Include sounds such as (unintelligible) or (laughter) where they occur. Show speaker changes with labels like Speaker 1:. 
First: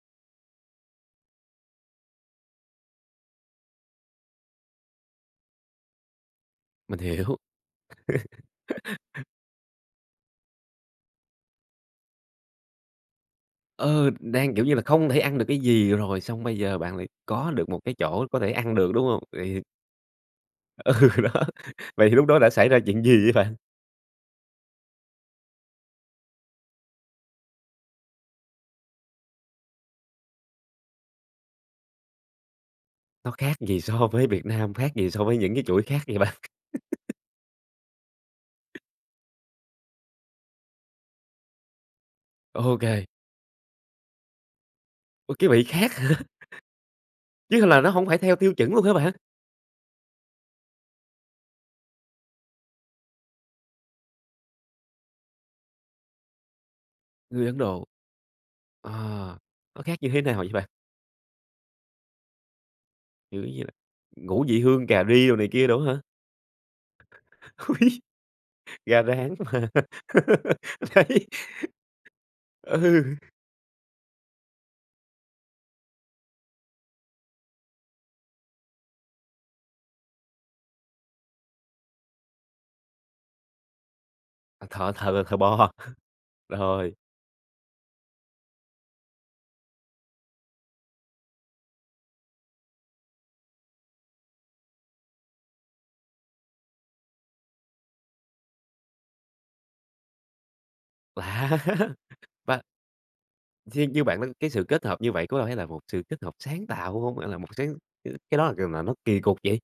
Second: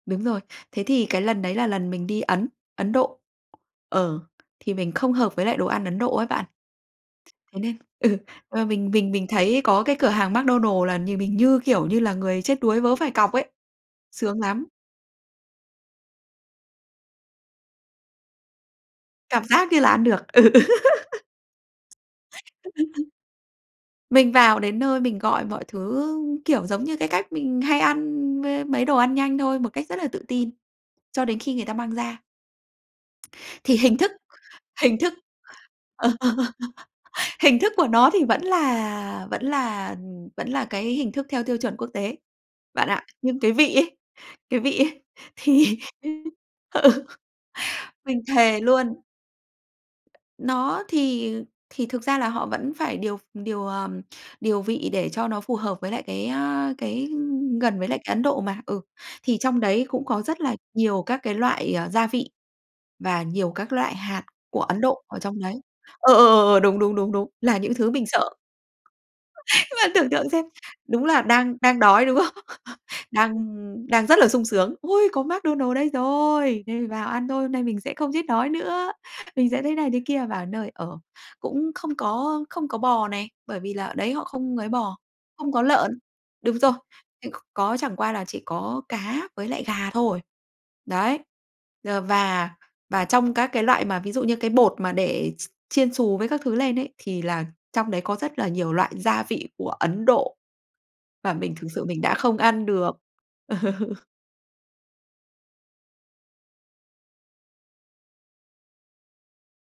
Speaker 1: Đúng rồi. Thế thì cái lần đấy là lần mình đi Ấn, Ấn Độ. Ờ. Thì mình không hợp với lại đồ ăn Ấn Độ ấy bạn.
Speaker 2: Mình hiểu.
Speaker 1: Thế nên, ừ, à,
Speaker 2: (laughs)
Speaker 1: mình mình mình thấy có cái cửa hàng McDonald's là nhìn mình, như kiểu, như là người chết đuối vớ phải cọc ấy.
Speaker 2: Ờ,
Speaker 1: Sướng
Speaker 2: đang,
Speaker 1: lắm!
Speaker 2: kiểu như là, không thể ăn được cái gì rồi, xong bây giờ bạn lại có được một cái chỗ có thể ăn được, đúng hông?
Speaker 1: Cảm
Speaker 2: Vậy thì
Speaker 1: giác như là ăn được. Ừ, ừ.
Speaker 2: Ừ, đó, Vậy thì lúc đó đã xảy ra chuyện gì vậy bạn?
Speaker 1: (laughs) (laughs) Mình vào đến nơi mình gọi mọi thứ, ưm, kiểu, giống như, cái cách mình hay ăn m mấy đồ ăn nhanh thôi, một cách rất là tự tin cho đến khi người ta mang ra.
Speaker 2: Nó khác
Speaker 1: Thì
Speaker 2: gì
Speaker 1: hình
Speaker 2: so
Speaker 1: thức
Speaker 2: với Việt Nam, khác
Speaker 1: hình
Speaker 2: gì
Speaker 1: thức
Speaker 2: so với những cái chuỗi khác vậy bạn?
Speaker 1: (chuckles)
Speaker 2: (laughs)
Speaker 1: hình thức của nó thì vẫn là vẫn là, ừm, vẫn là, cái hình thức theo tiêu chuẩn quốc tế bạn ạ.
Speaker 2: OK.
Speaker 1: Nhưng cái vị ấy cái vị ấy
Speaker 2: Ôi, cái vị
Speaker 1: thì,
Speaker 2: khác hả?
Speaker 1: ừ,
Speaker 2: Chứ h là nó hổng phải
Speaker 1: mình
Speaker 2: theo tiêu
Speaker 1: thề
Speaker 2: chuẩn luôn hả
Speaker 1: luôn
Speaker 2: bạn?
Speaker 1: Nó thì, ờ, thì thực ra là họ vẫn phải điều v điều, ờ, điều vị để cho nó phù hợp với lại cái, a, cái,
Speaker 2: Người Ấn
Speaker 1: ưm, gần
Speaker 2: Độ.
Speaker 1: với lại cái Ấn Độ mà. Ừ.
Speaker 2: À.
Speaker 1: Thì trong
Speaker 2: Nó
Speaker 1: đấy
Speaker 2: khác
Speaker 1: cũng
Speaker 2: như thế
Speaker 1: có
Speaker 2: nào
Speaker 1: rất
Speaker 2: vậy
Speaker 1: là
Speaker 2: bạn?
Speaker 1: nhiều các cái loại, à, gia vị và nhiều các
Speaker 2: (unintelligible)
Speaker 1: loại hạt
Speaker 2: Ngũ vị
Speaker 1: của Ấn
Speaker 2: hương,
Speaker 1: Độ
Speaker 2: cà
Speaker 1: ở
Speaker 2: ri đồ
Speaker 1: trong
Speaker 2: này
Speaker 1: đấy.
Speaker 2: kia đồ á hả?
Speaker 1: Ờ, ờ, ờ, ờ, đúng, đúng, đúng, đúng. Là những thứ
Speaker 2: (laughs)
Speaker 1: mình sợ.
Speaker 2: Gà rán mà.
Speaker 1: Bạn tưởng tượng xem.
Speaker 2: (laughs)
Speaker 1: Đúng là
Speaker 2: Đấy.
Speaker 1: đang đang đói, đúng không? (chuckles)
Speaker 2: Ừ.
Speaker 1: Đang, ưm, đang rất là sung sướng: "Ôi, có McDonald's đây rồi! Đây, vào ăn thôi, hôm nay mình sẽ không chết đói nữa", mình sẽ thế này thế kia. Vào đến nơi, ờ, cũng không có không có bò này, bởi vì là ở đấy họ không
Speaker 2: Họ
Speaker 1: ấy
Speaker 2: thờ
Speaker 1: bò,
Speaker 2: thờ là thờ
Speaker 1: không có
Speaker 2: bò.
Speaker 1: lợn.
Speaker 2: (chuckles)
Speaker 1: Đúng rồi,
Speaker 2: Rồi.
Speaker 1: (unintelligible) có chẳng qua là chỉ có cá với lại gà thôi. Đấy. D và và trong các cái loại mà ví dụ như cái bột mà để x chiên xù với các thứ lên ấy thì là trong đấy có rất là nhiều loại gia vị của Ấn Độ. Và
Speaker 2: Lạ.
Speaker 1: mình thực sự mình đã không
Speaker 2: Và
Speaker 1: ăn được.
Speaker 2: theo như
Speaker 1: (chuckles)
Speaker 2: bạn nói cái sự kết hợp như vậy có phải là một sự kết hợp sáng tạo (unintelligible) hông? Hay là cái một sáng ừm, cái đó là c nà nó kì cục vậy?